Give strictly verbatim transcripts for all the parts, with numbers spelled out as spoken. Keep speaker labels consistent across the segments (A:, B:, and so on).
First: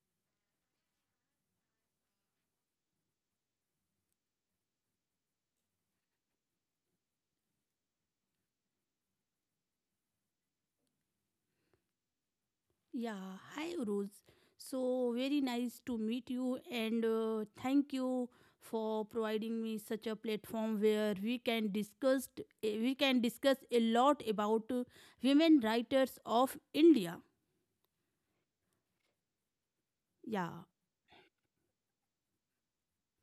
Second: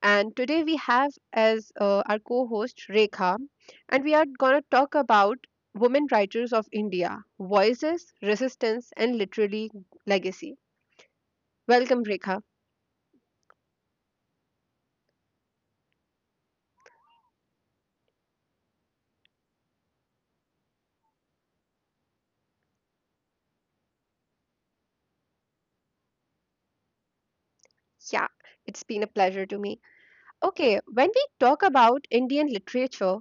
A: And today we have as uh, our co-host Rekha, and we are going to talk about women writers of India, voices, resistance, and literally legacy. Welcome, Rekha.
B: Yeah, hi Uruz. So very nice to meet you and uh, thank you for providing me such a platform where we can discuss we can discuss a lot about uh, women writers of India.
A: Yeah, it's been a pleasure to me.
B: Yeah.
A: Okay, when we talk about Indian literature,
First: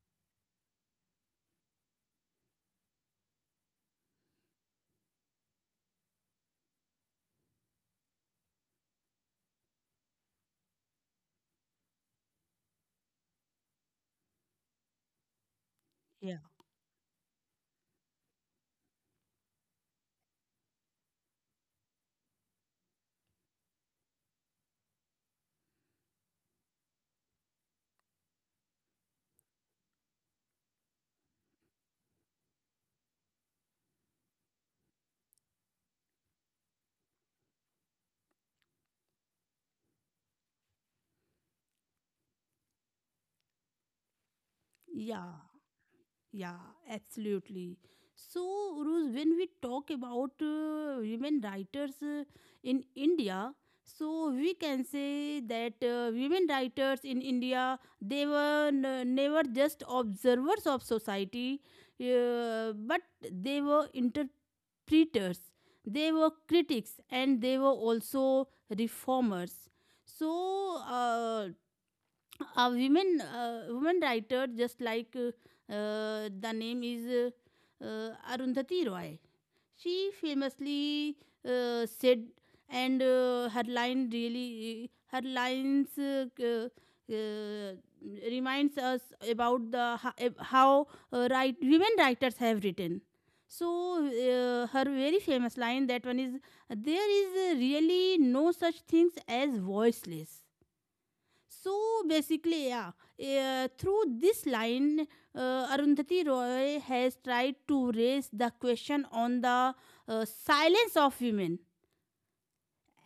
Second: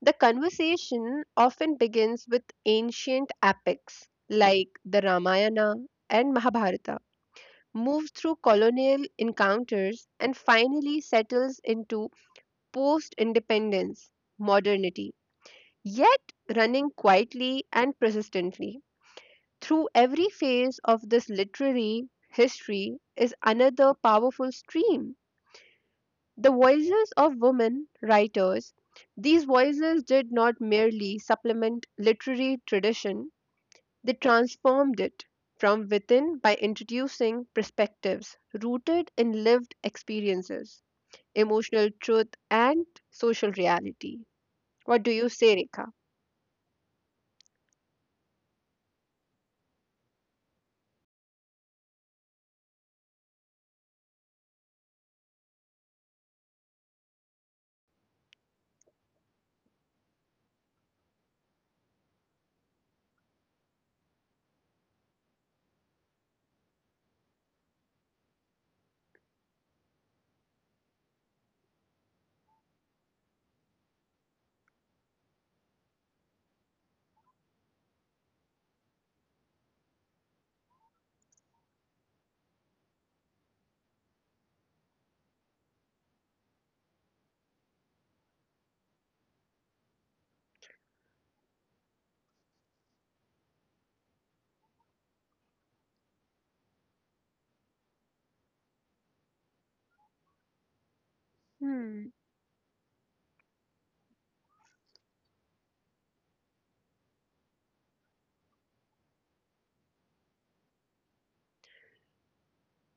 A: the conversation often begins with ancient epics like the Ramayana and Mahabharata, moves through colonial encounters, and finally settles into post independence modernity, yet
B: Yeah.
A: running quietly and persistently. Through every phase of this literary history is another powerful stream, the voices of women writers. These voices did not merely supplement literary tradition, they transformed it from within by introducing perspectives rooted in lived experiences, emotional truth, and social reality. What do you
B: Yeah.
A: say, Rekha?
B: Yeah, absolutely. So, Uruz, when we talk about uh, women writers uh, in India, so we can say that uh, women writers in India, they were n- never just observers of society, uh, but they were interpreters. They were critics, and they were also reformers. So, uh, a women uh, woman writer, just like, uh, uh, the name is uh, uh, Arundhati Roy. She famously uh, said, and uh, her line really her lines uh, uh, uh, reminds us about the ho- how uh, right women writers have written. So uh, her very famous line, that one is, there is really no such things as voiceless. So
A: Hmm.
B: basically, yeah, eh, through this line, uh, Arundhati Roy has tried to raise the question on the uh, silence of women.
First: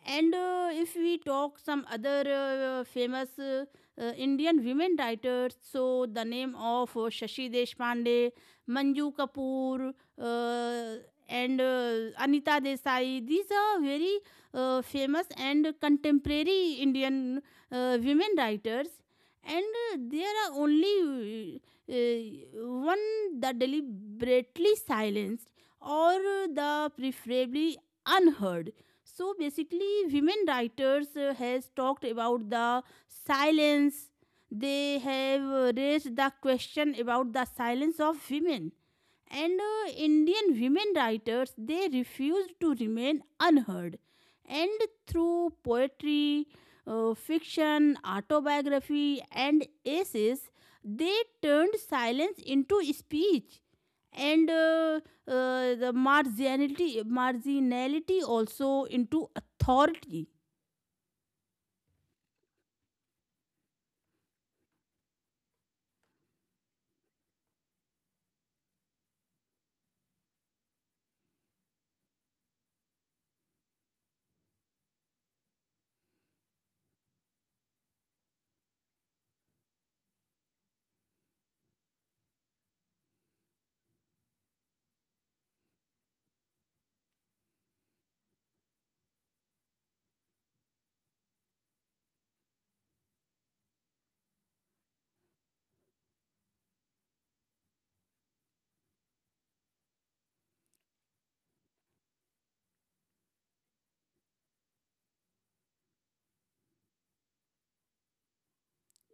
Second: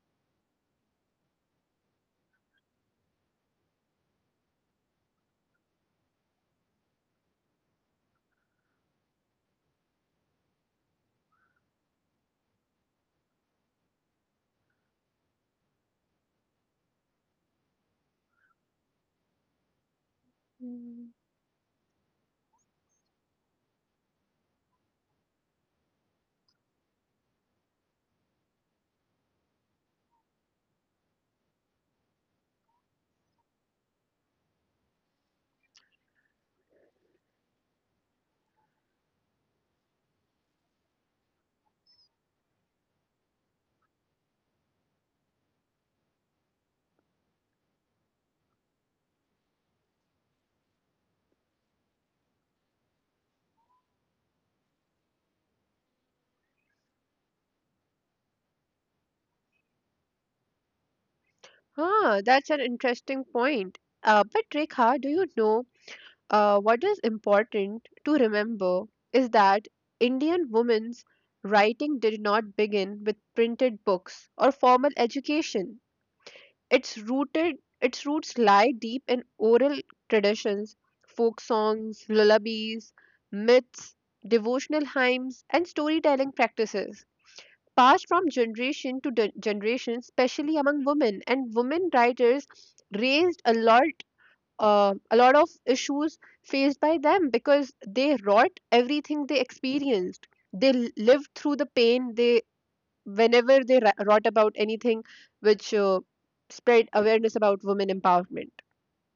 B: And uh, if we talk some other uh, famous, uh, uh, Indian women writers, so the name of uh, Shashi Deshpande, Manju Kapoor, uh, and uh, Anita Desai, these are very uh, famous and contemporary Indian uh, women writers. And uh, there are
A: Hmm.
B: only uh, uh, one that deliberately silenced or the preferably unheard. So basically women writers uh, has talked about the silence. They have uh, raised the question about the silence of women, and uh, Indian women writers, they refused to remain unheard, and through poetry, uh, fiction, autobiography, and essays, they turned silence into speech, and uh, uh, the marginality marginality also into authority.
A: Ah, that's an interesting point. Uh, but Rekha, do you know uh, what is important to remember is that Indian women's writing did not begin with printed books or formal education. Its rooted its roots lie deep in oral traditions, folk songs, lullabies, myths, devotional hymns, and storytelling practices passed from generation to de- generation, especially among women. And women writers raised a lot uh, a lot of issues faced by them because they wrought everything they experienced. They l- lived through the pain. They, whenever they ra- wrought about anything which uh, spread awareness about women empowerment.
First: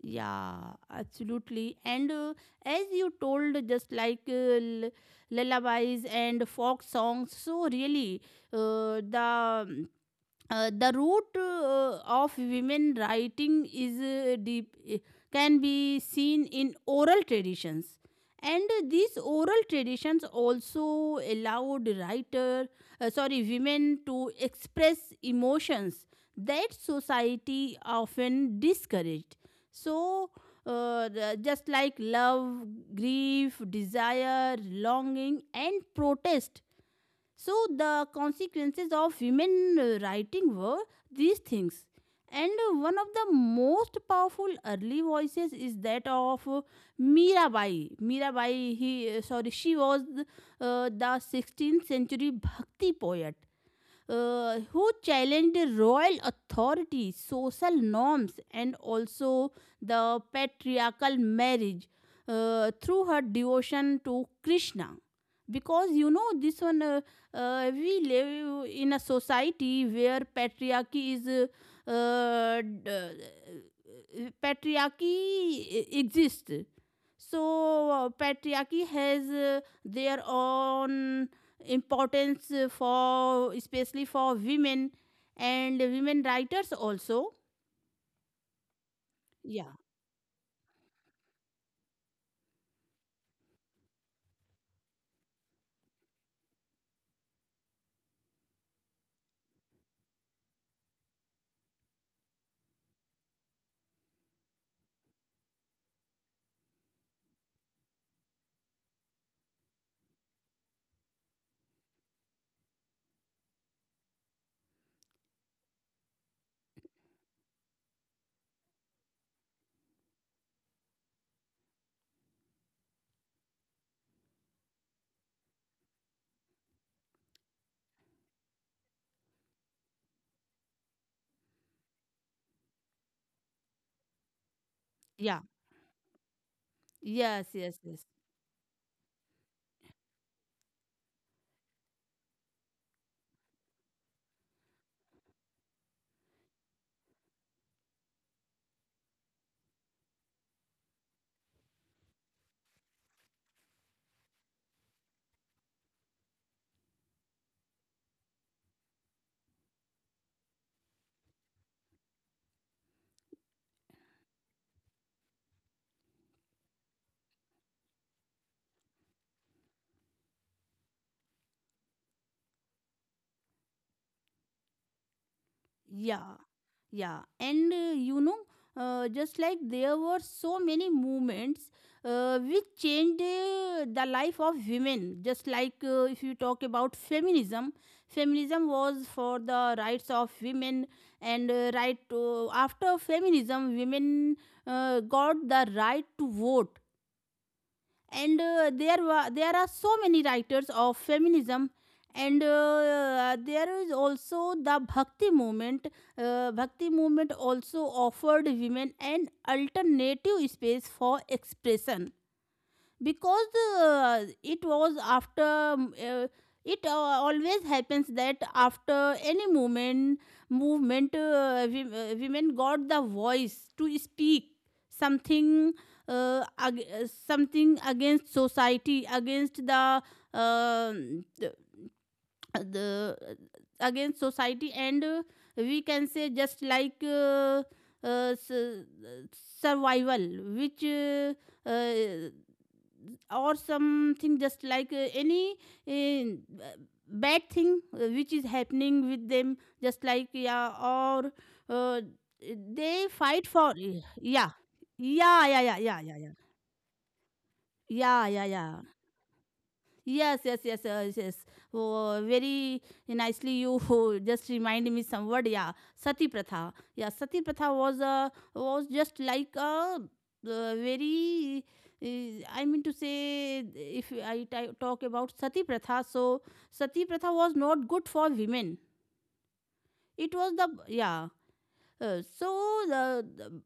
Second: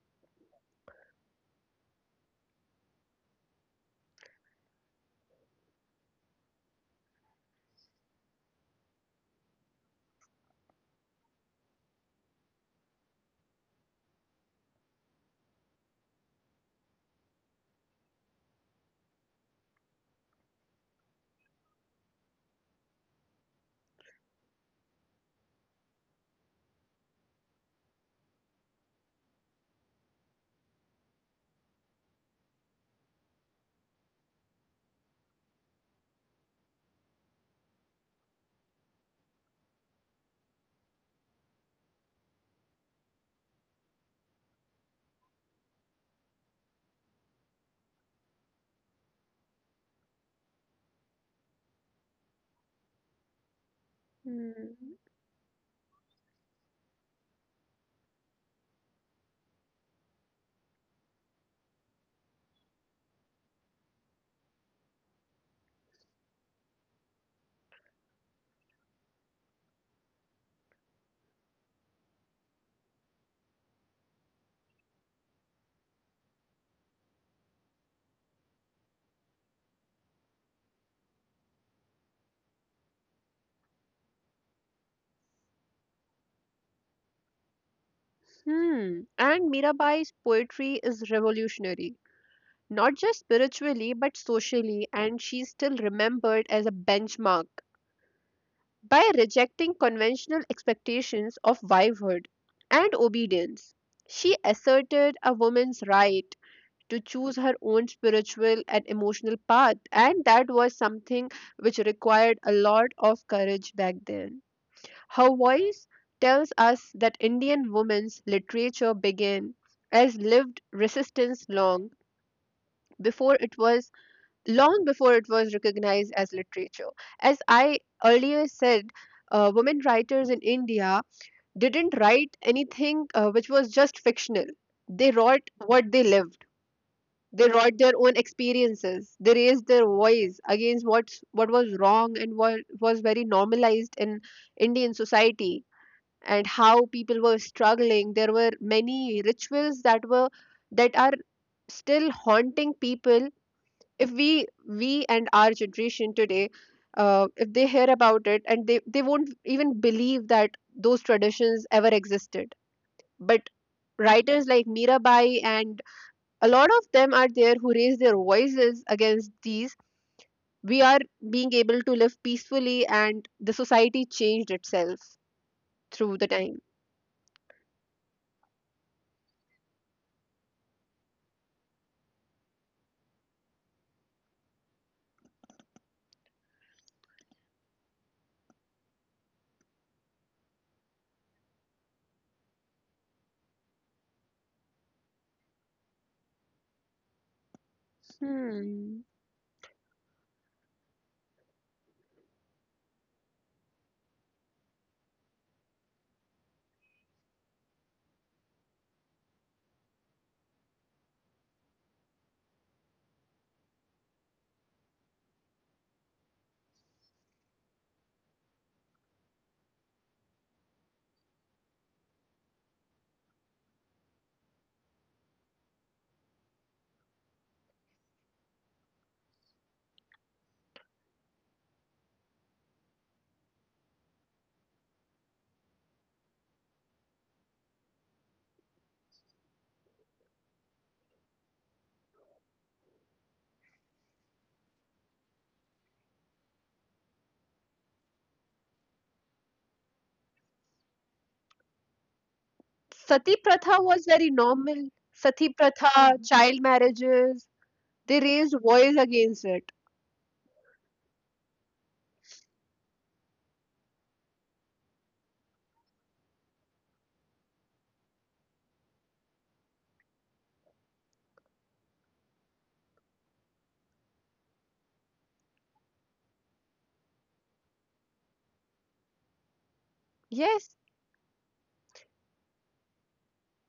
B: Yeah, absolutely. And uh, as you told, just like, uh, l- lullabies and folk songs, so really uh, the uh, the root uh, of women writing is uh, deep, uh, can be seen in oral traditions, and these oral traditions also allowed writer, uh, sorry, women, to express emotions that society often discouraged. So uh, the- just like love, grief, desire, longing, and protest. So the consequences of women uh, writing were these things. And uh, one of the most powerful early voices is that of uh, Mirabai. Mirabai, he uh, sorry, she was uh, the sixteenth century Bhakti poet uh, who
A: Hmm.
B: challenged the royal authority, social norms, and also the patriarchal marriage uh, through her devotion to Krishna. Because, you know, this one, uh, uh, we live in a society where patriarchy is. Uh, uh, uh, Patriarchy e-, exists. So uh, patriarchy has uh, their own importance, uh, for especially for women, and women writers also.
A: Hmm. And
B: Yeah.
A: Mirabai's poetry is revolutionary, not just spiritually but socially, and she's still remembered as a benchmark by rejecting conventional expectations of wivehood and obedience. She asserted a woman's right to choose her own spiritual and emotional path, and that was something which required a lot of courage back then. Her voice tells us that Indian women's literature began as lived resistance long before it was long before it was recognized as literature. As I earlier said, uh, women writers in India didn't write anything uh, which was just fictional. They
B: Yeah.
A: wrote what they lived. They
B: Yes,
A: wrote
B: yes,
A: their
B: yes.
A: own experiences. They raised their voice against what's, what was wrong and what was very normalized in Indian society. And how people were struggling, there were many rituals that were that are still haunting people. If we we and our generation today, uh, if they hear about it, and they they won't even believe that those traditions ever existed. But writers like Mirabai, and a lot of them are there who raise their voices against these, we are being able to live peacefully and the society changed itself through the
B: Yeah.
A: time.
B: Yeah. And uh, you know, uh, just like there were so many movements uh, which changed uh, the life of women. Just like, uh, if you talk about feminism, feminism was for the rights of women, and uh, right to, after feminism, women uh, got the right to vote. And uh, there
A: Hmm.
B: were there are so many writers of feminism. And uh, there is also the Bhakti movement. uh, Bhakti movement also offered women an alternative space for expression, because the, uh, it was after um, uh, it uh, always happens that after any movement, movement uh, wom- uh, women got the voice to speak something, uh, ag- uh, something against society, against the um, the, uh, the uh, against society. And uh, we can say, just like, uh, uh, s- survival, which uh, uh, or something, just like uh, any uh, bad thing uh, which is happening with them, just like, yeah, or uh, they
A: Sati
B: fight
A: Pratha
B: for,
A: was very
B: yeah.
A: normal. Sati
B: Yeah, yeah, yeah,
A: Pratha,
B: yeah, yeah,
A: Mm.
B: yeah.
A: child marriages, they
B: Yeah, yeah, yeah,
A: raised
B: yeah.
A: voice against it.
B: Yes, yes, yes, yes, yes. Oh, very nicely you just remind me some word. Yeah, sati pratha. Yeah, sati pratha was a was just like a, uh, very. Uh, I mean to say, if I t- talk about sati pratha, so sati pratha was not good for women. It was the,
A: Yes,
B: yeah, uh, so the, the-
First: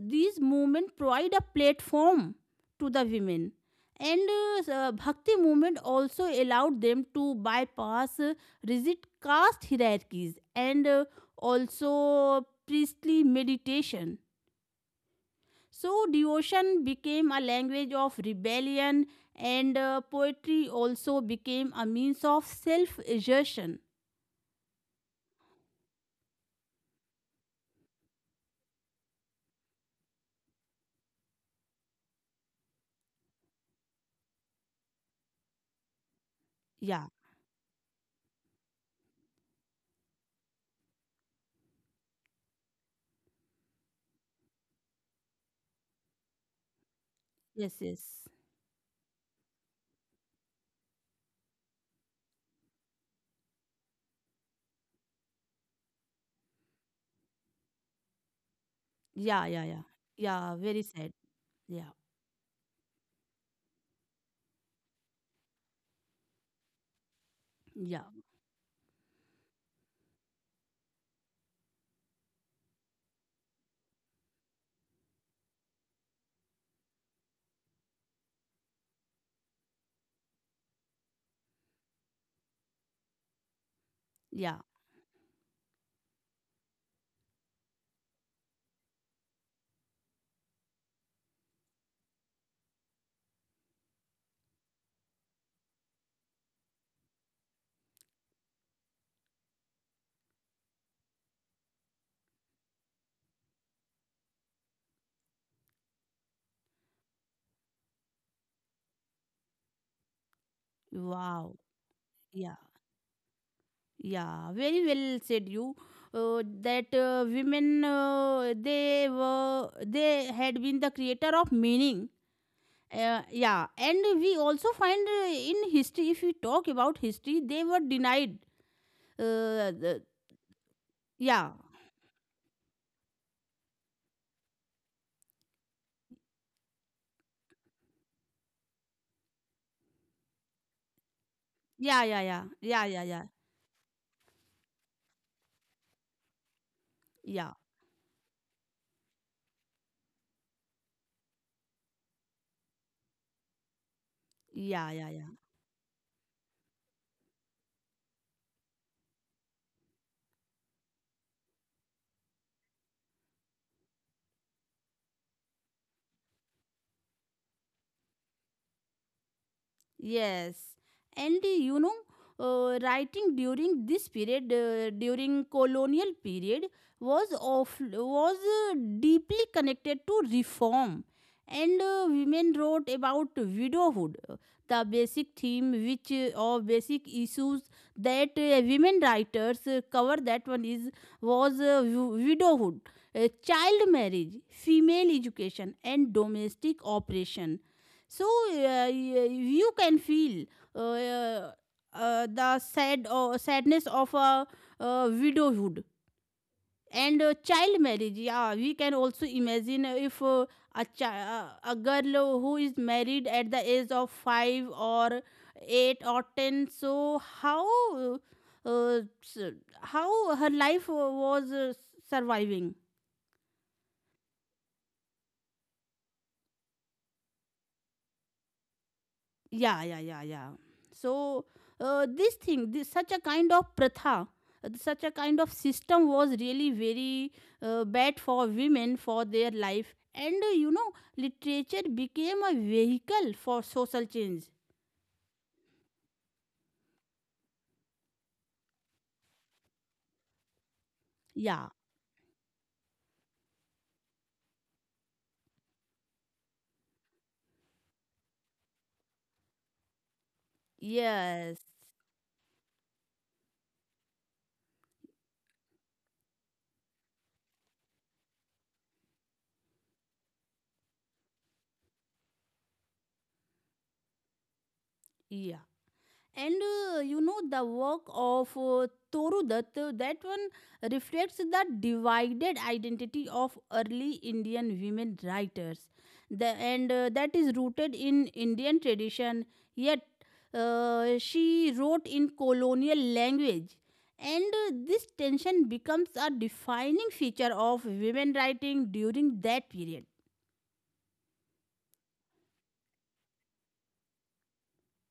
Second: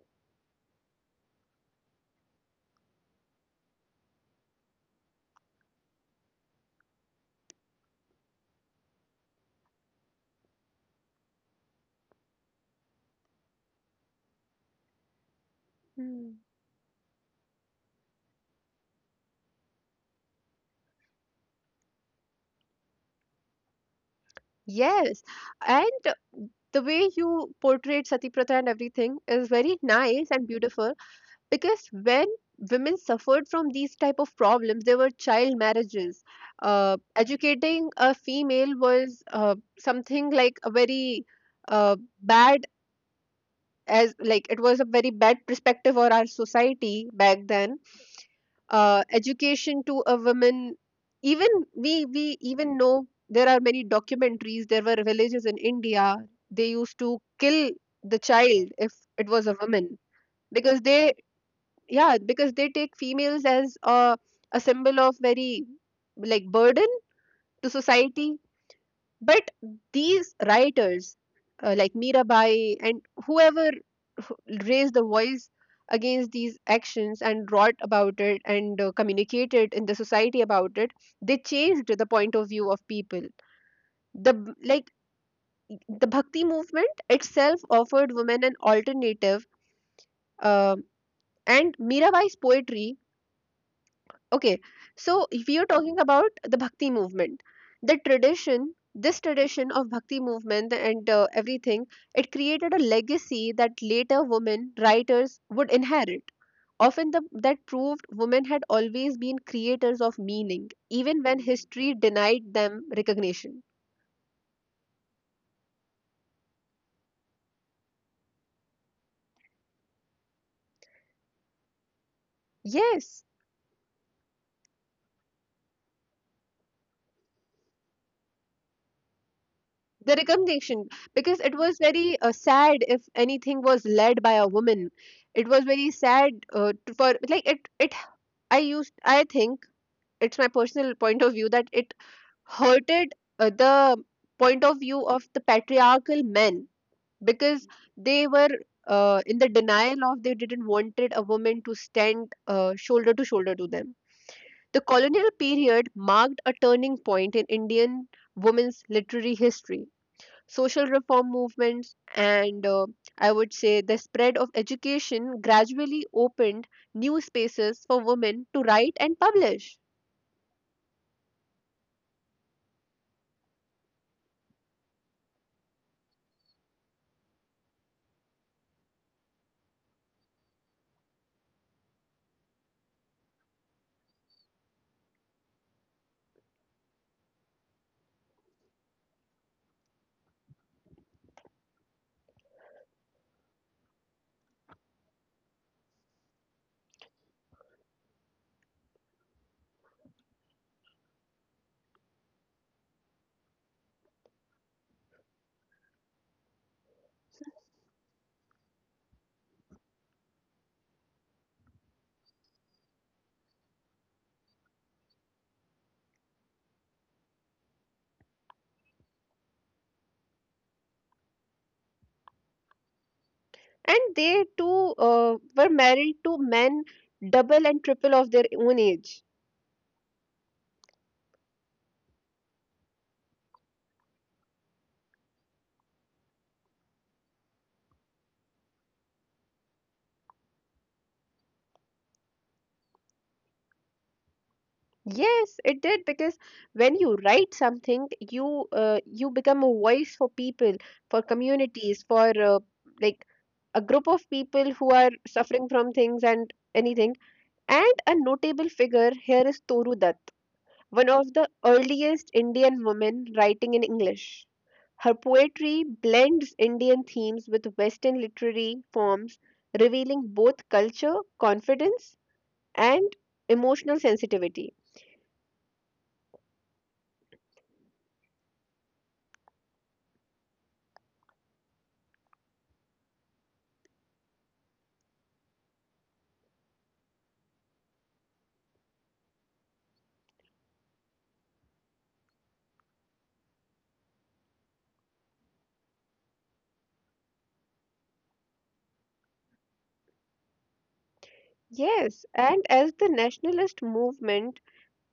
B: these movement provide a platform to the women. And uh, uh, Bhakti movement also allowed them to bypass uh, rigid caste hierarchies, and uh, also priestly meditation. So
A: Mm.
B: devotion became a language of rebellion, and uh, poetry also became a means of self exertion.
A: yes. And the way you portrayed Sati Pratha and everything is very nice and beautiful because when women suffered from these type of problems, there were child marriages. Uh,
B: Yeah.
A: educating a female was uh, something like a very uh, bad, as like it was a very bad perspective for our society back
B: Yes,
A: then.
B: yes.
A: Uh, education to a woman, even we we even know there are many documentaries, there were villages in India they used to kill the child if it
B: Yeah.
A: was a
B: Yeah, yeah.
A: woman,
B: Yeah, very
A: because
B: sad.
A: they,
B: Yeah.
A: yeah, because they take females as a, a symbol of very like burden to
B: Yeah.
A: society. But these writers, uh, like Mirabai and whoever, who raised the voice against these actions and wrote about it and uh, communicated in the society about it, they changed the point of view of people. The b-
B: Yeah.
A: like the Bhakti movement itself offered women an alternative, um and Mirabai's poetry, okay, so if you're talking about the Bhakti movement, the tradition this tradition of Bhakti movement and uh, everything, it created a legacy that later women writers would inherit, often the, that proved women had always been creators of meaning even when
B: Wow.
A: history denied
B: Yeah.
A: them recognition.
B: Yeah. Very well said you. Uh, that uh, Women, uh, they were they had been the creator of meaning. Uh,
A: Yes,
B: yeah, and we also find uh, in history, if we talk about history, they were denied. Uh, the,
A: the recognition. Because
B: yeah,
A: it was very uh, sad if anything was led by a woman. It was very sad, uh, to- for like, it it I used I think it's my personal point of view that it
B: yeah, yeah, yeah, yeah, yeah,
A: hurted
B: yeah,
A: uh, the point of view of the patriarchal men,
B: yeah,
A: because they were uh, in the denial of, they didn't wanted a woman to stand uh, shoulder to shoulder to them. The
B: yeah, yeah, yeah.
A: colonial period marked a turning point in Indian women's literary history. Social reform movements and, uh, I would say, the spread of education gradually opened new spaces for women to write and publish.
B: Yes, and uh, you know, uh, writing during this period, uh, during colonial period, was of was uh, deeply connected to reform, and uh, women wrote about widowhood, uh, the basic theme which uh, or basic issues that uh, women writers uh, cover. That one is was, uh, wi- widowhood, uh, child marriage, female education, and domestic operation. So uh, y- you can feel uh, uh, uh, the sad or sadness of a, uh, widowhood and uh, child marriage. Yeah, we can also imagine if, uh, a chi- uh, a girl who is married at the age of five or eight or ten. So how uh, uh, s- how her life was uh, surviving?
A: And they too uh, were married to men double and triple of their own age.
B: Yeah, yeah, yeah, yeah. So uh, this thing, this such a kind of pratha, uh, such a kind of system was really very uh, bad for women, for their life. And uh, you know, literature became a vehicle for social change.
A: Yes, it did, because when you write something you, uh, you become a voice for people, for
B: Yeah.
A: communities, for uh, like a group of people who are suffering from things and anything. And a notable figure here is Toru, one of the
B: Yes.
A: earliest Indian women writing in English. Her poetry blends Indian themes with Western literary forms, revealing both culture, confidence, and emotional sensitivity.
B: Yeah. And uh, you know, the work of uh, Torudat, uh, that one reflects the divided identity of early Indian women writers, the, and uh, that is rooted in Indian tradition, yet uh, she wrote in colonial language. And uh, this tension becomes a defining feature of women writing during that period.
A: Yes, and as the nationalist movement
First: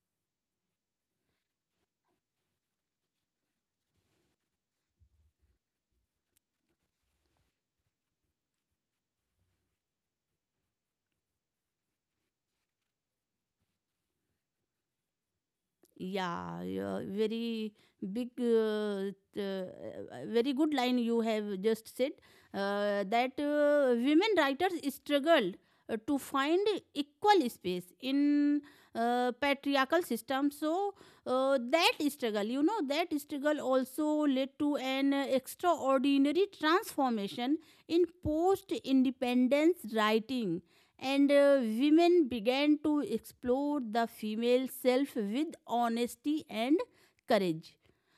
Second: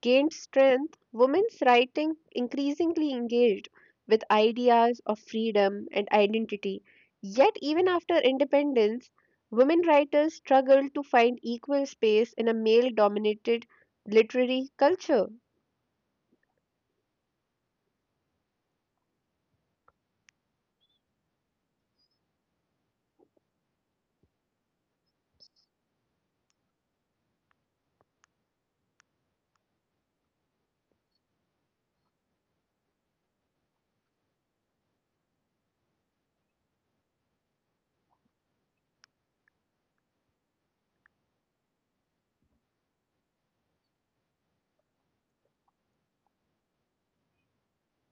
A: gained strength, women's writing increasingly engaged with ideas of freedom and identity. Yet, even after independence, women writers struggled to find equal space in a male dominated literary culture.
B: Yeah, yeah, very big, uh, t- uh, very good line you have just said, uh, that uh, women writers struggled uh, to find equal space in uh, patriarchal system. So uh, that struggle, you know, that struggle also led to an uh, extraordinary transformation in post-independence writing. And uh, women began to explore the female self with honesty and courage.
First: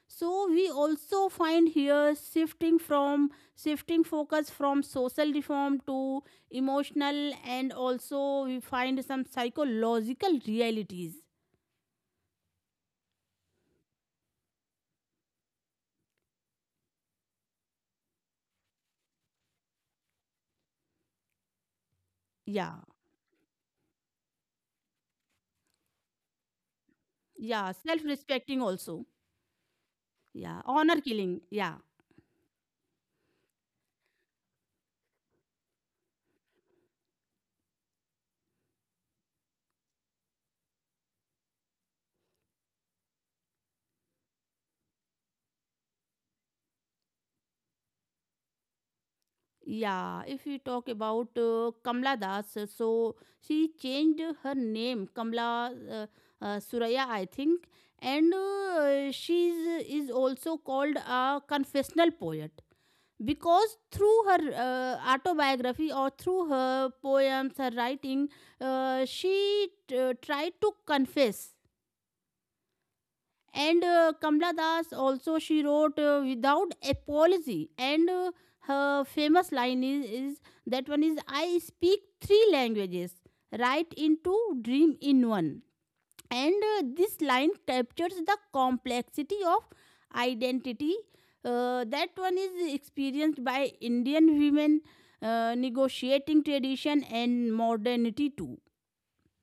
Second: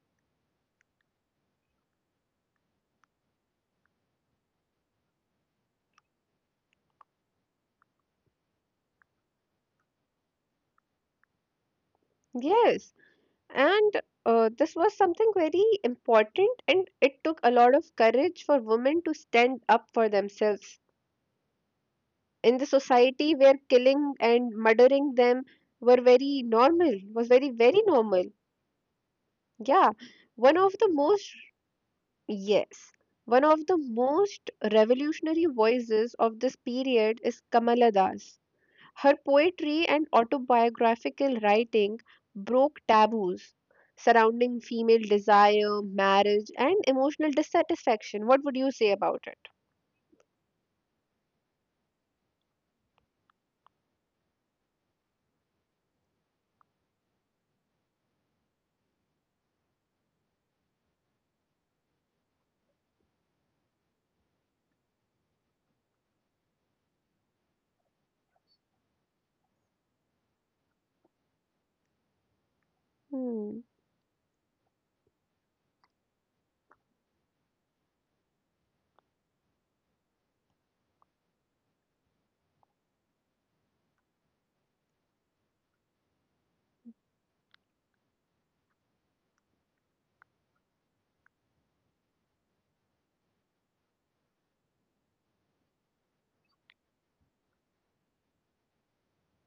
B: So we also find here shifting from shifting focus from social reform to emotional, and also we find some psychological realities.
A: Yes, and uh, this was something very important, and it took a lot of courage for women to stand up for themselves. In the
B: Yeah.
A: society where killing and murdering them were very normal, was very,
B: Yeah,
A: very
B: self
A: normal.
B: respecting also.
A: Yeah, one
B: Yeah,
A: of the
B: honor
A: most,
B: killing, yeah.
A: yes, one of the most revolutionary voices of this period is Kamala Das. Her poetry and autobiographical writing broke taboos surrounding female desire, marriage, and emotional dissatisfaction. What would you say about it?
B: Yeah, if we talk about uh, Kamla Das, uh, so she changed her name, Kamla uh, uh, Suraya, I think. And uh, she is also called a confessional poet, because through her uh, autobiography, or through her poems, her writing, uh, she t- tried to confess.
A: Hmm.
B: And uh, Kamla Das also, she wrote uh, without apology. And uh, her famous line is, is, that one is, I speak three languages, write in two, dream in one. And uh, this line captures the complexity of identity uh, that one is experienced by Indian women, uh, negotiating tradition and modernity too.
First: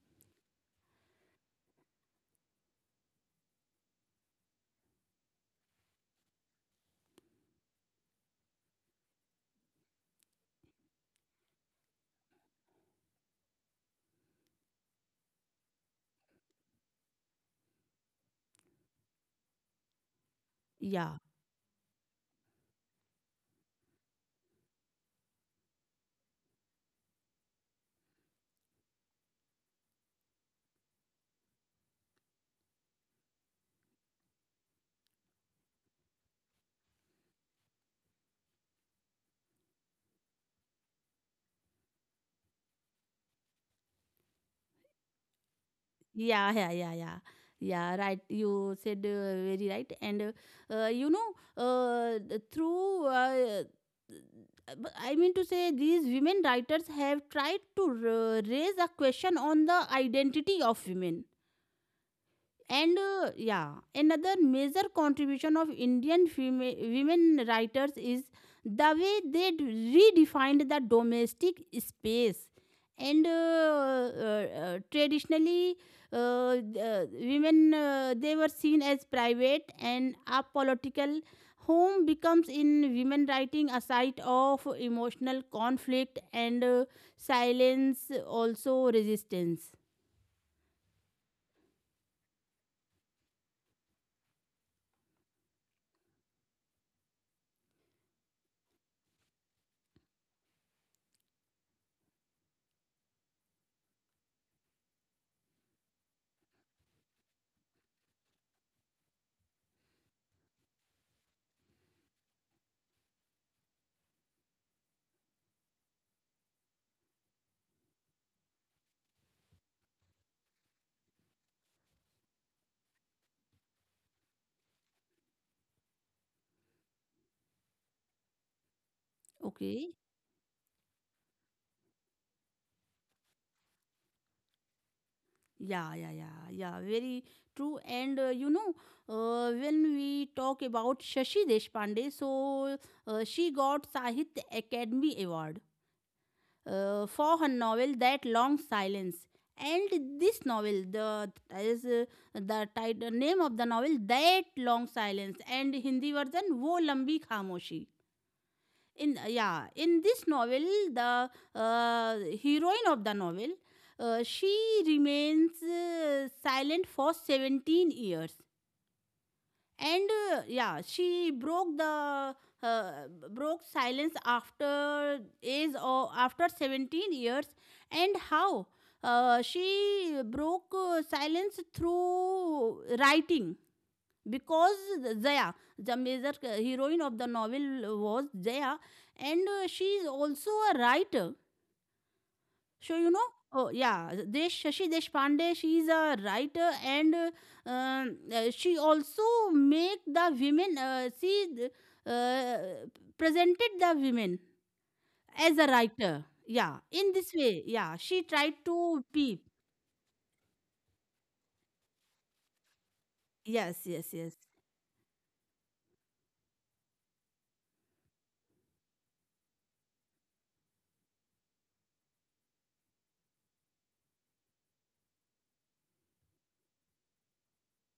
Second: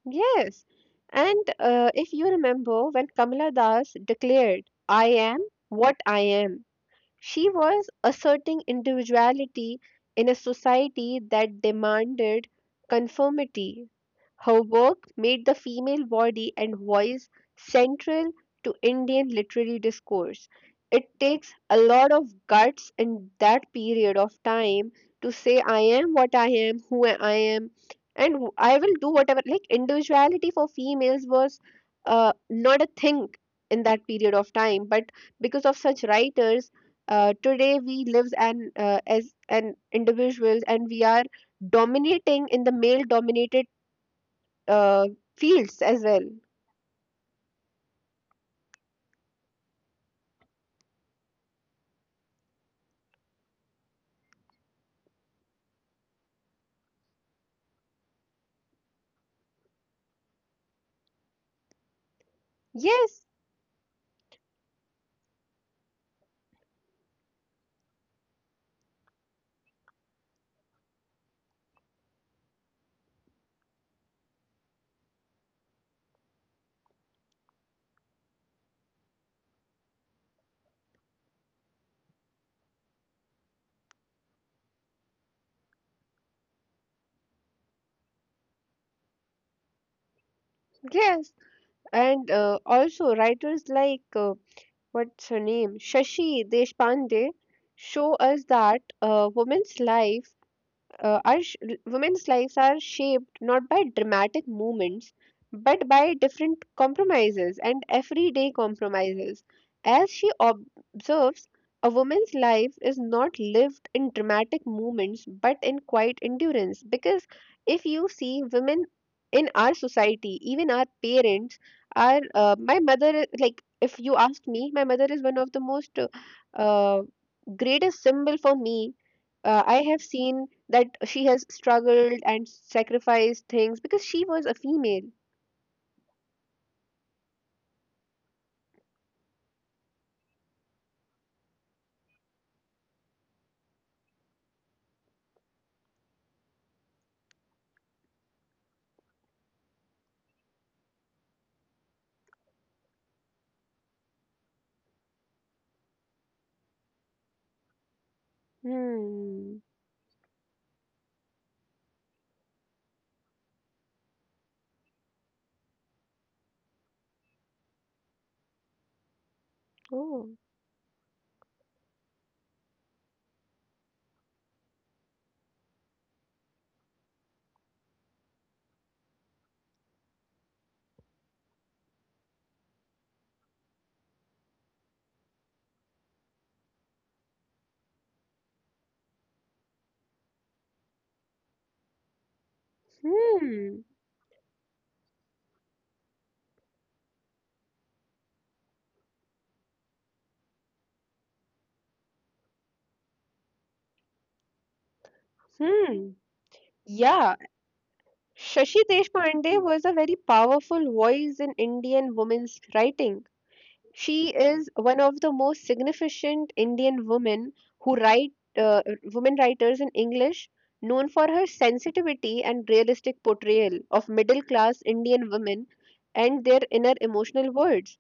A: Yes. And uh, if you remember when Kamala Das declared, I am what I am, she was asserting individuality in a society that demanded conformity. Her work made the female body and voice central to Indian literary discourse.
B: Yeah.
A: It takes a lot of guts in that period of time to say, I am what I am, who I am, and wh- I will do whatever. Like, individuality for females was uh, not a thing in that period of time, but because of such writers, uh, today we live an, uh, as an individuals and we are dominating in the male dominated uh, fields as well.
B: Yeah, yeah, yeah, yeah, yeah. Right, you said, uh, very right. And uh, uh, you know, uh, the- through uh, but I mean to say, these women writers have tried to r- raise a question on the identity of women. And
A: Yes,
B: uh, yeah, another major contribution of Indian fema- women writers is the way they d- redefined the domestic space. And uh, uh, uh, traditionally, uh, th- uh, women, uh, they were seen as private and apolitical. Home becomes in women writing a site of emotional conflict and uh, silence, also resistance.
A: yes. And uh, also writers like, uh, what's her name, Shashi Deshpande, show us that a woman's life, uh, our sh- l- women's lives are shaped not by dramatic movements but by different compromises and everyday compromises. As she ob- observes, a woman's life is not lived in dramatic movements but in quiet endurance. Because if you see women in our society, even our parents are, uh, my mother, i- like if you ask me, my mother is one of the most uh, uh, greatest symbol for me. uh, I
B: Okay.
A: have seen that she has struggled and sacrificed things because she was a female.
B: Yeah, yeah, yeah, yeah. Very true. And uh, you know, uh, when we talk about Shashi Deshpande, so uh, she got Sahitya Academy Award uh, for her novel That Long Silence. And this novel, the is uh, the title name of the novel That Long Silence, and Hindi version Wo Lambi Khamoshi. In uh, Yeah,
A: Hmm.
B: in this novel, the uh, heroine of the novel, uh, she remains uh, silent for seventeen years. And
A: Oh.
B: uh, yeah, she broke the uh, broke silence after age, or after seventeen years. And how uh, she broke uh, silence through writing? Because Zaya, the major heroine of the novel, was Zaya, and uh, she is also a writer. So you know, oh
A: Hmm.
B: yeah, Desh Shashi Deshpande, she is a writer. And uh, um, uh, she also make the women. Uh, she uh, presented the women as a
A: Hmm.
B: writer. Yeah, in this
A: Yeah.
B: way. Yeah, she tried
A: Shashi
B: to be.
A: Deshpande was a very powerful voice in Indian women's writing.
B: Yes, yes,
A: She
B: yes.
A: is one of the most significant Indian women who write uh, women writers in English, known for her sensitivity and realistic portrayal of middle class Indian women and their inner emotional worlds.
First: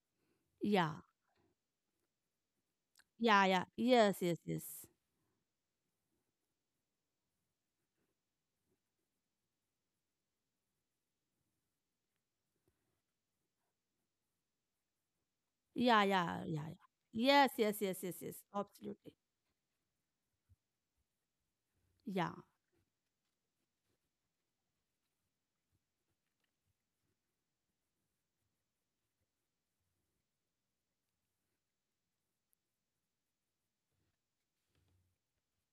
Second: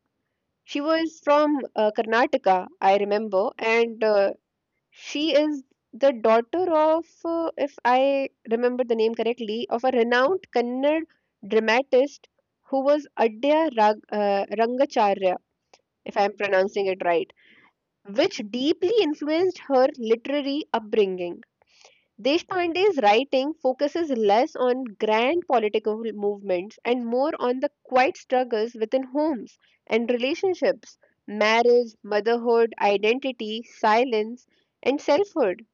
A: She
B: Yeah,
A: was from uh, Karnataka, I
B: yeah,
A: remember,
B: yeah.
A: and
B: Yes,
A: uh,
B: yes, yes.
A: she is the daughter of, uh, if I remember the name correctly, of a renowned Kannada dramatist who was Adya Rag- uh, Rangacharya,
B: Yeah,
A: if I'm
B: yeah, yeah, yeah.
A: pronouncing it right,
B: Yes, yes, yes, yes, yes.
A: which deeply
B: Absolutely.
A: influenced her literary upbringing.
B: Yeah,
A: Deshpande's writing focuses less on grand political movements and more on the quiet struggles within homes and relationships, marriage, motherhood, identity, silence, and selfhood.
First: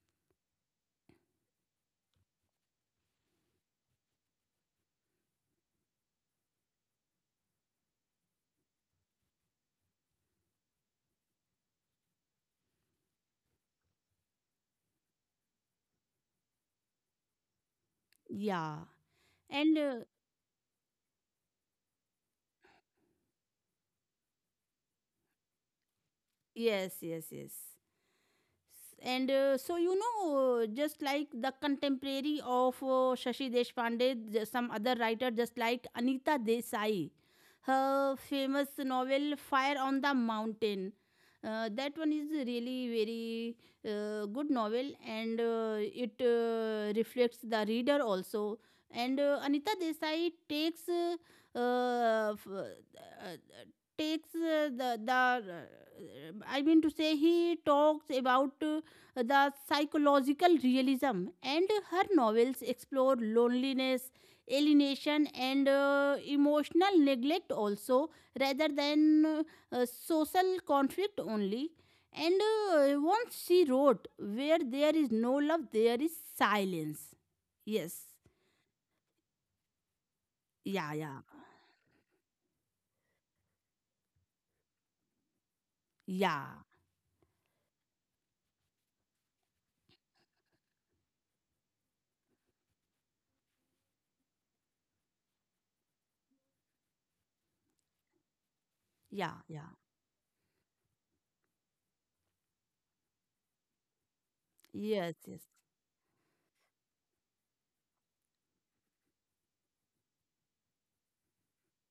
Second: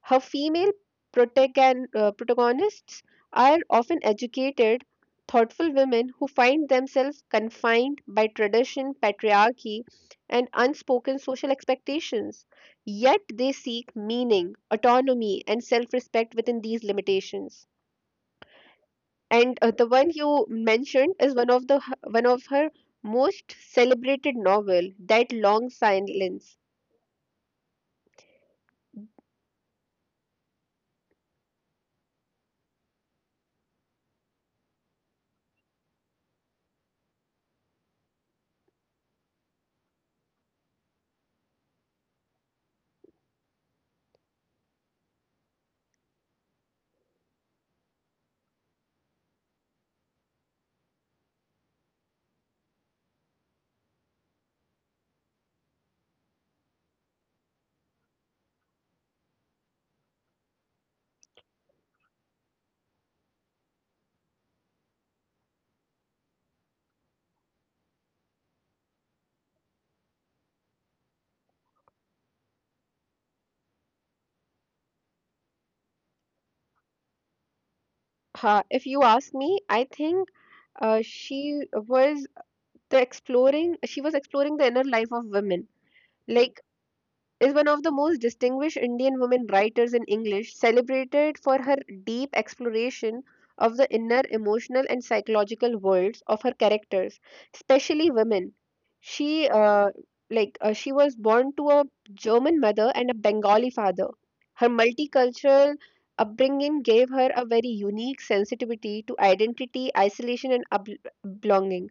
A: Her female protagon- uh, protagonists are often educated, thoughtful women who find themselves confined by tradition, patriarchy, and unspoken social expectations. Yet they seek meaning, autonomy, and self respect within these limitations.
B: yeah.
A: And uh,
B: And
A: the
B: uh,
A: one you mentioned is one of the one of her most celebrated novel, That Long Silence.
B: yes, yes, yes. and uh, so you know uh, Just like the contemporary of uh, Shashi Deshpande, j- some other writer just like Anita Desai, her famous novel Fire on the Mountain, uh, that one is really very uh, good novel. And uh, it uh, reflects the reader also. And uh, Anita Desai takes uh, uh, f- uh, takes uh, the the uh, I mean to say he talks about uh, the psychological realism, and her novels explore loneliness, alienation, and uh, emotional neglect also, rather than uh, uh, social conflict only. And uh, once she wrote, "Where there is no love, there is silence." Yes.
A: Uh, if you ask me, I think
B: Yeah.
A: uh,
B: Yeah.
A: she was the exploring, she was exploring the inner life of women. Like,
B: Yeah.
A: is one of the most distinguished Indian women writers in English, celebrated for her deep exploration of the inner emotional and psychological worlds of her characters, especially women.
B: Yeah.
A: She
B: Yeah.
A: uh, like uh, she was born to a German mother and a Bengali father. Her
B: Yes. Yes.
A: multicultural upbringing gave her a very unique sensitivity to identity, isolation, and up- belonging.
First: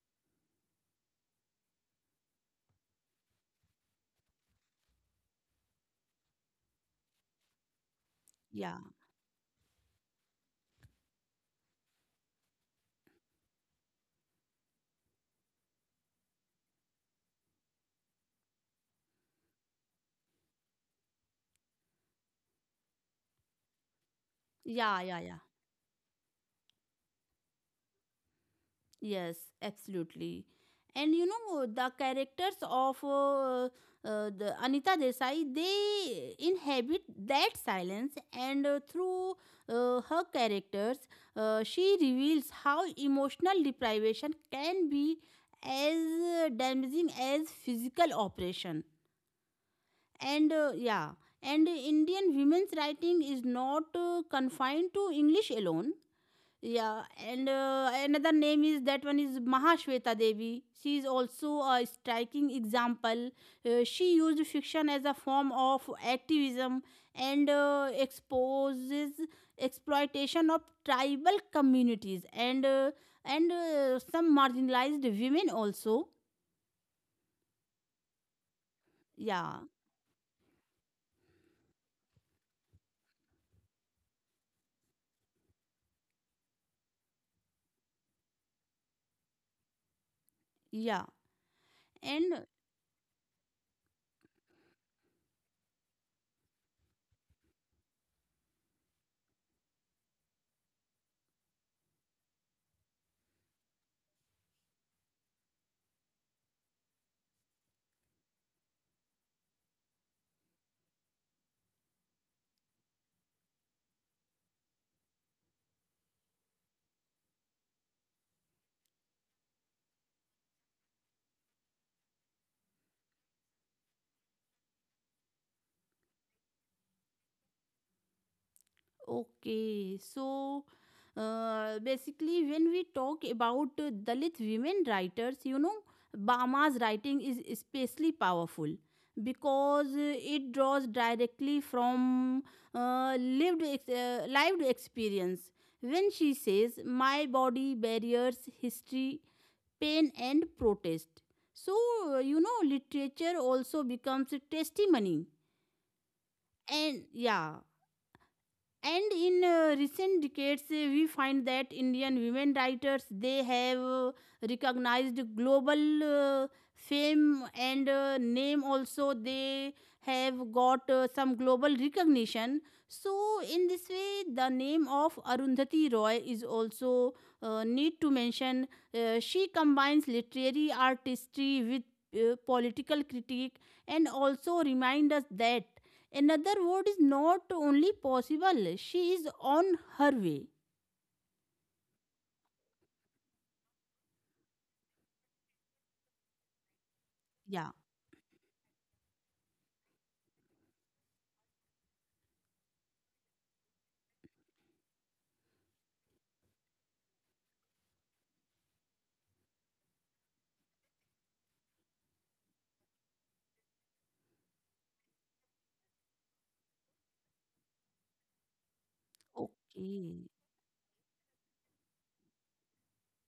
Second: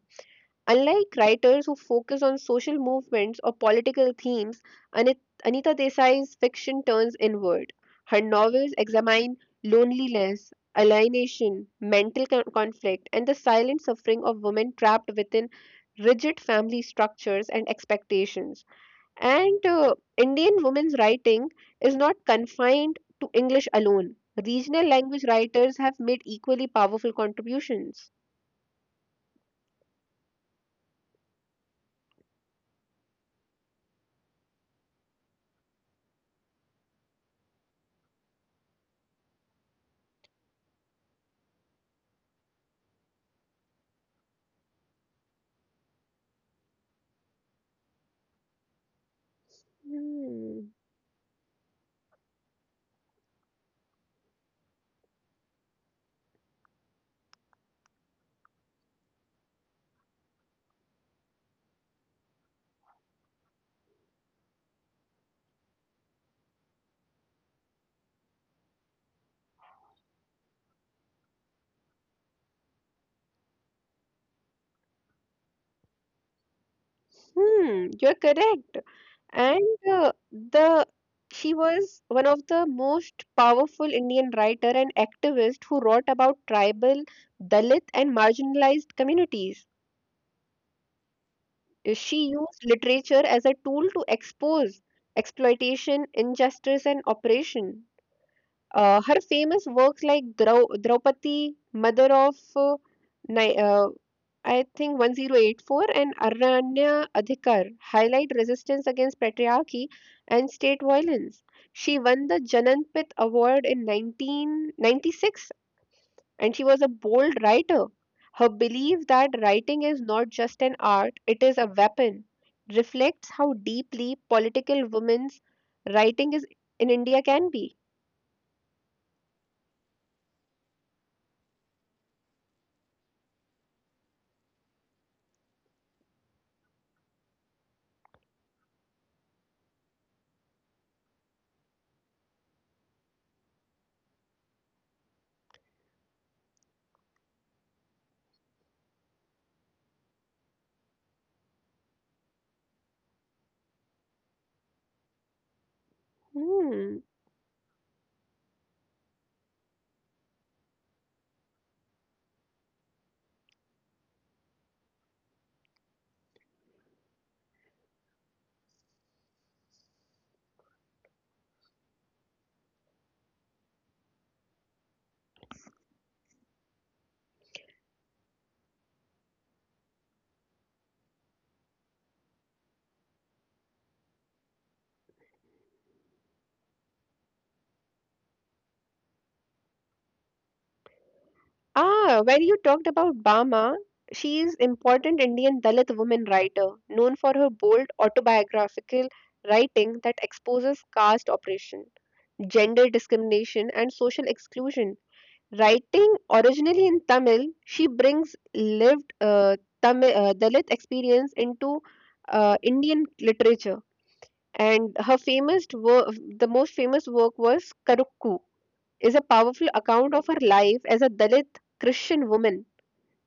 A: Unlike writers who focus on social movements or political themes, Anit- Anita Desai's fiction turns inward. Her novels
B: Yeah.
A: examine loneliness, alienation, mental con- conflict, and the silent suffering of women trapped within rigid family structures and expectations. And uh, Indian women's writing is not confined to English alone. Regional
B: Yeah. Yeah.
A: language
B: Yeah.
A: writers have made equally powerful contributions.
B: Yes, absolutely. And you know the characters of uh, uh, the Anita Desai, they inhabit that silence, and uh, through uh, her characters, uh, she reveals how emotional deprivation can be as damaging as physical operation. And
A: Hmm.
B: uh, yeah, and Indian women's writing is not uh, confined to English alone. Yeah, and uh, another name is that one is Mahashweta Devi. She is also a striking example. Uh, she used fiction as a form of activism and uh, exposes exploitation of tribal communities and uh, and uh, some marginalized women also.
A: Hmm, you're correct.
B: Yeah,
A: And uh, the she was one of the most powerful Indian writer and activist who wrote about tribal, Dalit, and marginalized communities.
B: yeah,
A: Uh, She
B: and
A: used literature as a tool to expose exploitation, injustice, and oppression. Uh, her famous works like Drau Draupadi, Mother of uh, Ni- uh, I think one oh eight four, and Aranya Adhikar, highlight resistance against patriarchy and state violence. She won the Jananpith Award in nineteen ninety-six, and she was a bold writer. Her belief that writing is not just an art, it is a weapon, reflects how deeply political women's writing is in India can be.
B: okay, so uh, basically, when we talk about uh, Dalit women writers, you know, Bama's writing is especially powerful because uh, it draws directly from uh, lived ex- uh, lived experience. When she says, "My body, barriers, history, pain, and protest," so uh, you know, literature also becomes a testimony. And
A: Hmm.
B: yeah, and in uh, recent decades uh, we find that Indian women writers, they have uh, recognized global uh, fame and uh, name also. They have got uh, some global recognition, so in this way the name of Arundhati Roy is also uh, need to mention. Uh, she combines literary artistry with uh, political critique and also remind us that another word is not only possible, she is on her way.
A: Ah, when you talked about Bama, she is important Indian Dalit woman writer known for her
B: Yeah.
A: bold autobiographical writing that exposes caste oppression, gender discrimination, and social exclusion. Writing originally in Tamil, she brings lived uh, Tamil uh, Dalit experience into uh, Indian literature. And her famous work, the most famous work was Karukku, is a powerful
B: Okay.
A: account of her life as a Dalit Christian woman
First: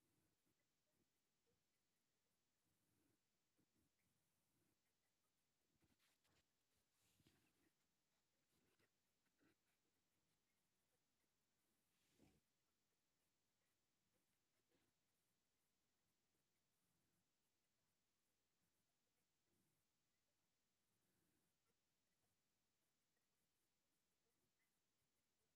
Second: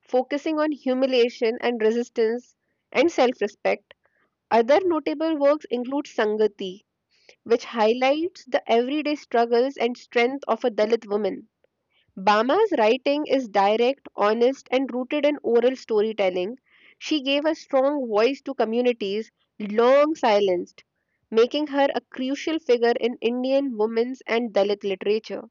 A: focusing on humiliation and resistance and self respect. Other notable works include Sangati, which highlights the everyday struggles and strength of a Dalit woman. Bama's writing is direct, honest, and rooted in oral storytelling. She gave a strong voice to communities long silenced, making her a crucial figure in Indian women's and Dalit literature.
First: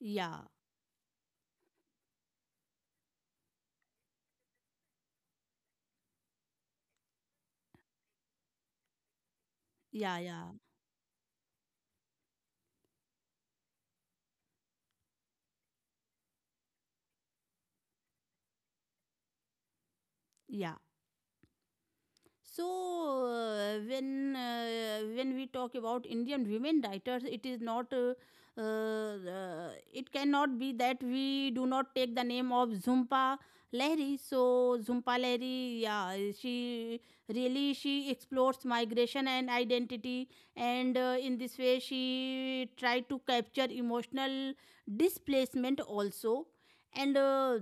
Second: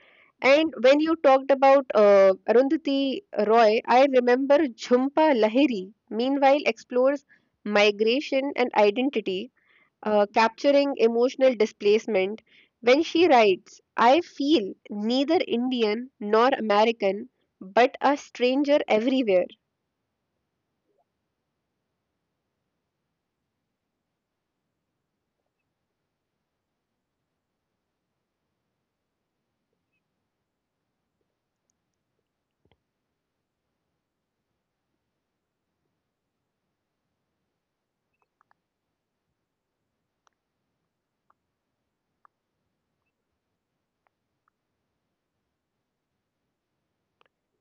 B: Yeah.
A: And when you talked about uh, Arundhati Roy, I remember Jhumpa Lahiri, meanwhile, explores migration and identity,
B: Yeah.
A: uh,
B: Yeah.
A: capturing emotional displacement. When she writes, I feel neither Indian nor American, but a stranger everywhere.
B: Yeah. So uh, when uh, when we talk about Indian women writers, it is not uh, uh, uh, it cannot be that we do not take the name of Zumpa Lahiri. So Zumpa Lahiri, yeah, she really she explores migration and identity, and uh, in this way she tried to capture emotional displacement also. And. Uh,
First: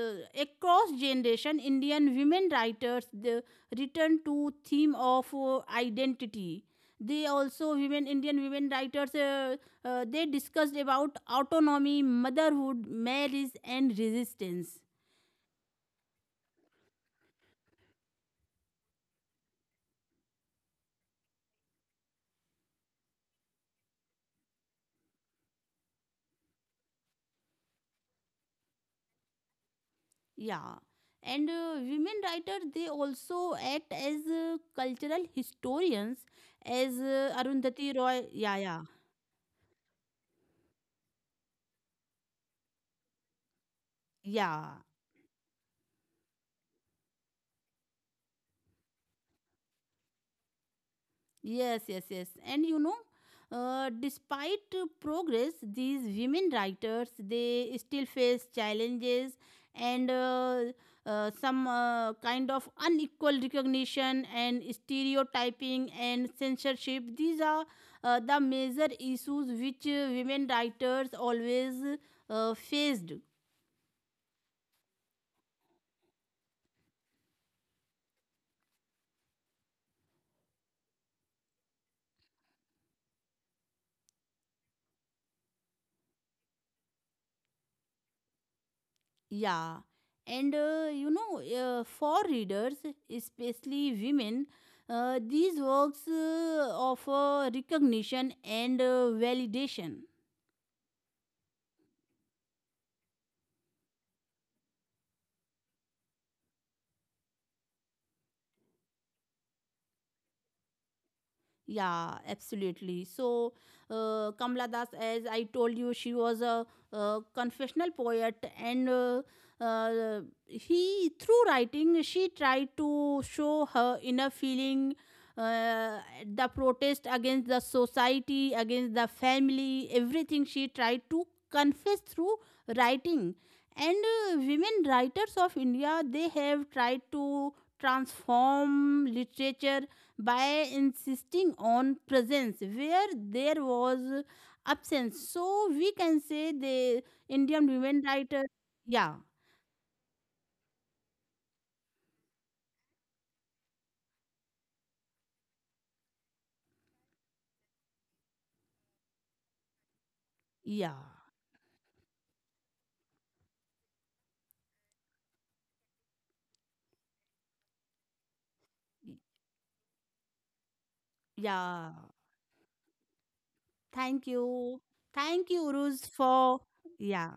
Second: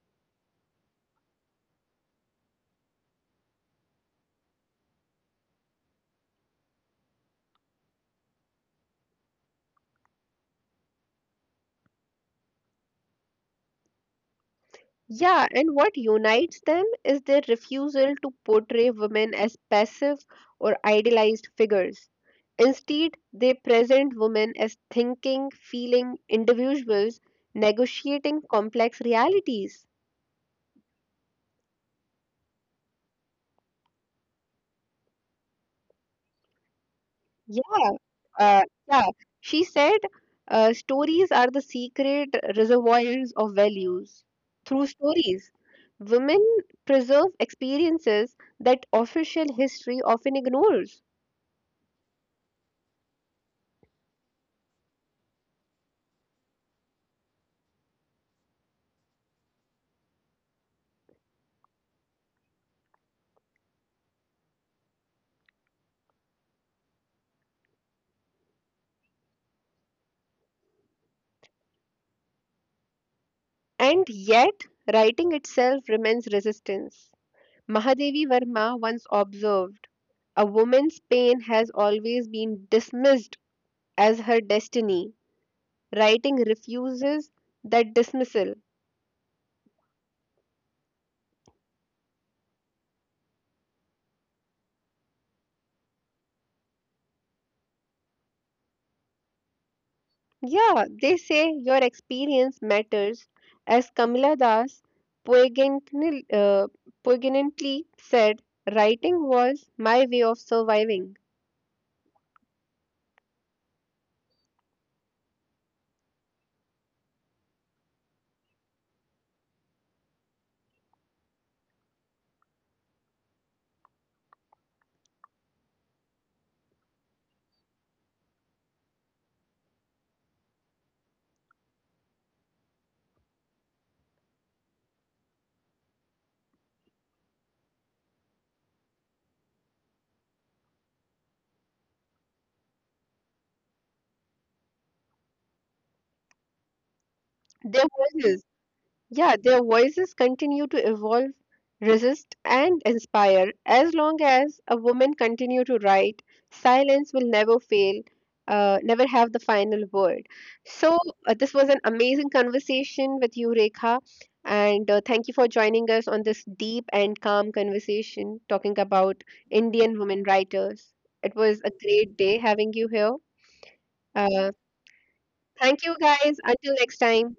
B: uh, Across generation Indian women writers, the, return to theme of uh, identity. They also, women Indian women writers, uh, uh, they discussed about autonomy, motherhood, marriage and resistance.
A: Yeah, and what unites them is their refusal to portray women as passive or idealized figures. Instead, they present women as thinking, feeling individuals negotiating complex realities.
B: Yeah, and uh, women writers, they also act as uh, cultural historians, as uh,
A: Yeah,
B: Arundhati Roy. Yeah,
A: uh,
B: yeah,
A: yeah. She said, uh, stories are the secret reservoirs of values.
B: yeah.
A: Through stories, women preserve experiences that official history often ignores.
B: Yes, yes, yes. And you know, uh, despite uh, progress, these women writers they still face challenges, and uh, uh, some uh, kind of unequal recognition and stereotyping and censorship. These are uh, the major issues which uh, women writers always uh, faced.
A: And yet, writing itself remains resistance. Mahadevi Verma once observed, a woman's pain has always been dismissed as her destiny. Writing refuses that dismissal.
B: Yeah, and uh, you know, uh, for readers, especially women, uh, these works uh, offer recognition and uh, validation.
A: Yeah, they say your experience matters. As Kamila Das poignantly uh, poignantly said, writing was my way of surviving.
B: Yeah, absolutely. So, uh, Kamala Das, as I told you, she was a, uh confessional poet, and uh, uh, he through writing she tried to show her inner feeling, uh, the protest against the society, against the family, everything she tried to confess through writing. And uh, women writers of India, they have tried to transform literature by insisting on presence where there was absence. So we can say the Indian
A: Their
B: women writer.
A: voices,
B: Yeah,
A: yeah, their voices continue to evolve, resist, and inspire. As long as a woman continue to write, silence will never fail, uh, never have the final word. So
B: yeah,
A: uh, this was an amazing conversation with you, Rekha, and uh, thank you for joining us on this deep and calm conversation talking about Indian women writers. It was a
B: yeah.
A: great day having you here.
B: Thank
A: Uh,
B: you. Thank you,
A: Thank you,
B: Uruz,
A: guys.
B: for.
A: Until next
B: Yeah,
A: time.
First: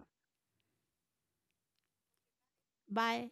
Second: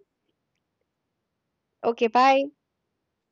A: Okay, bye.
B: bye.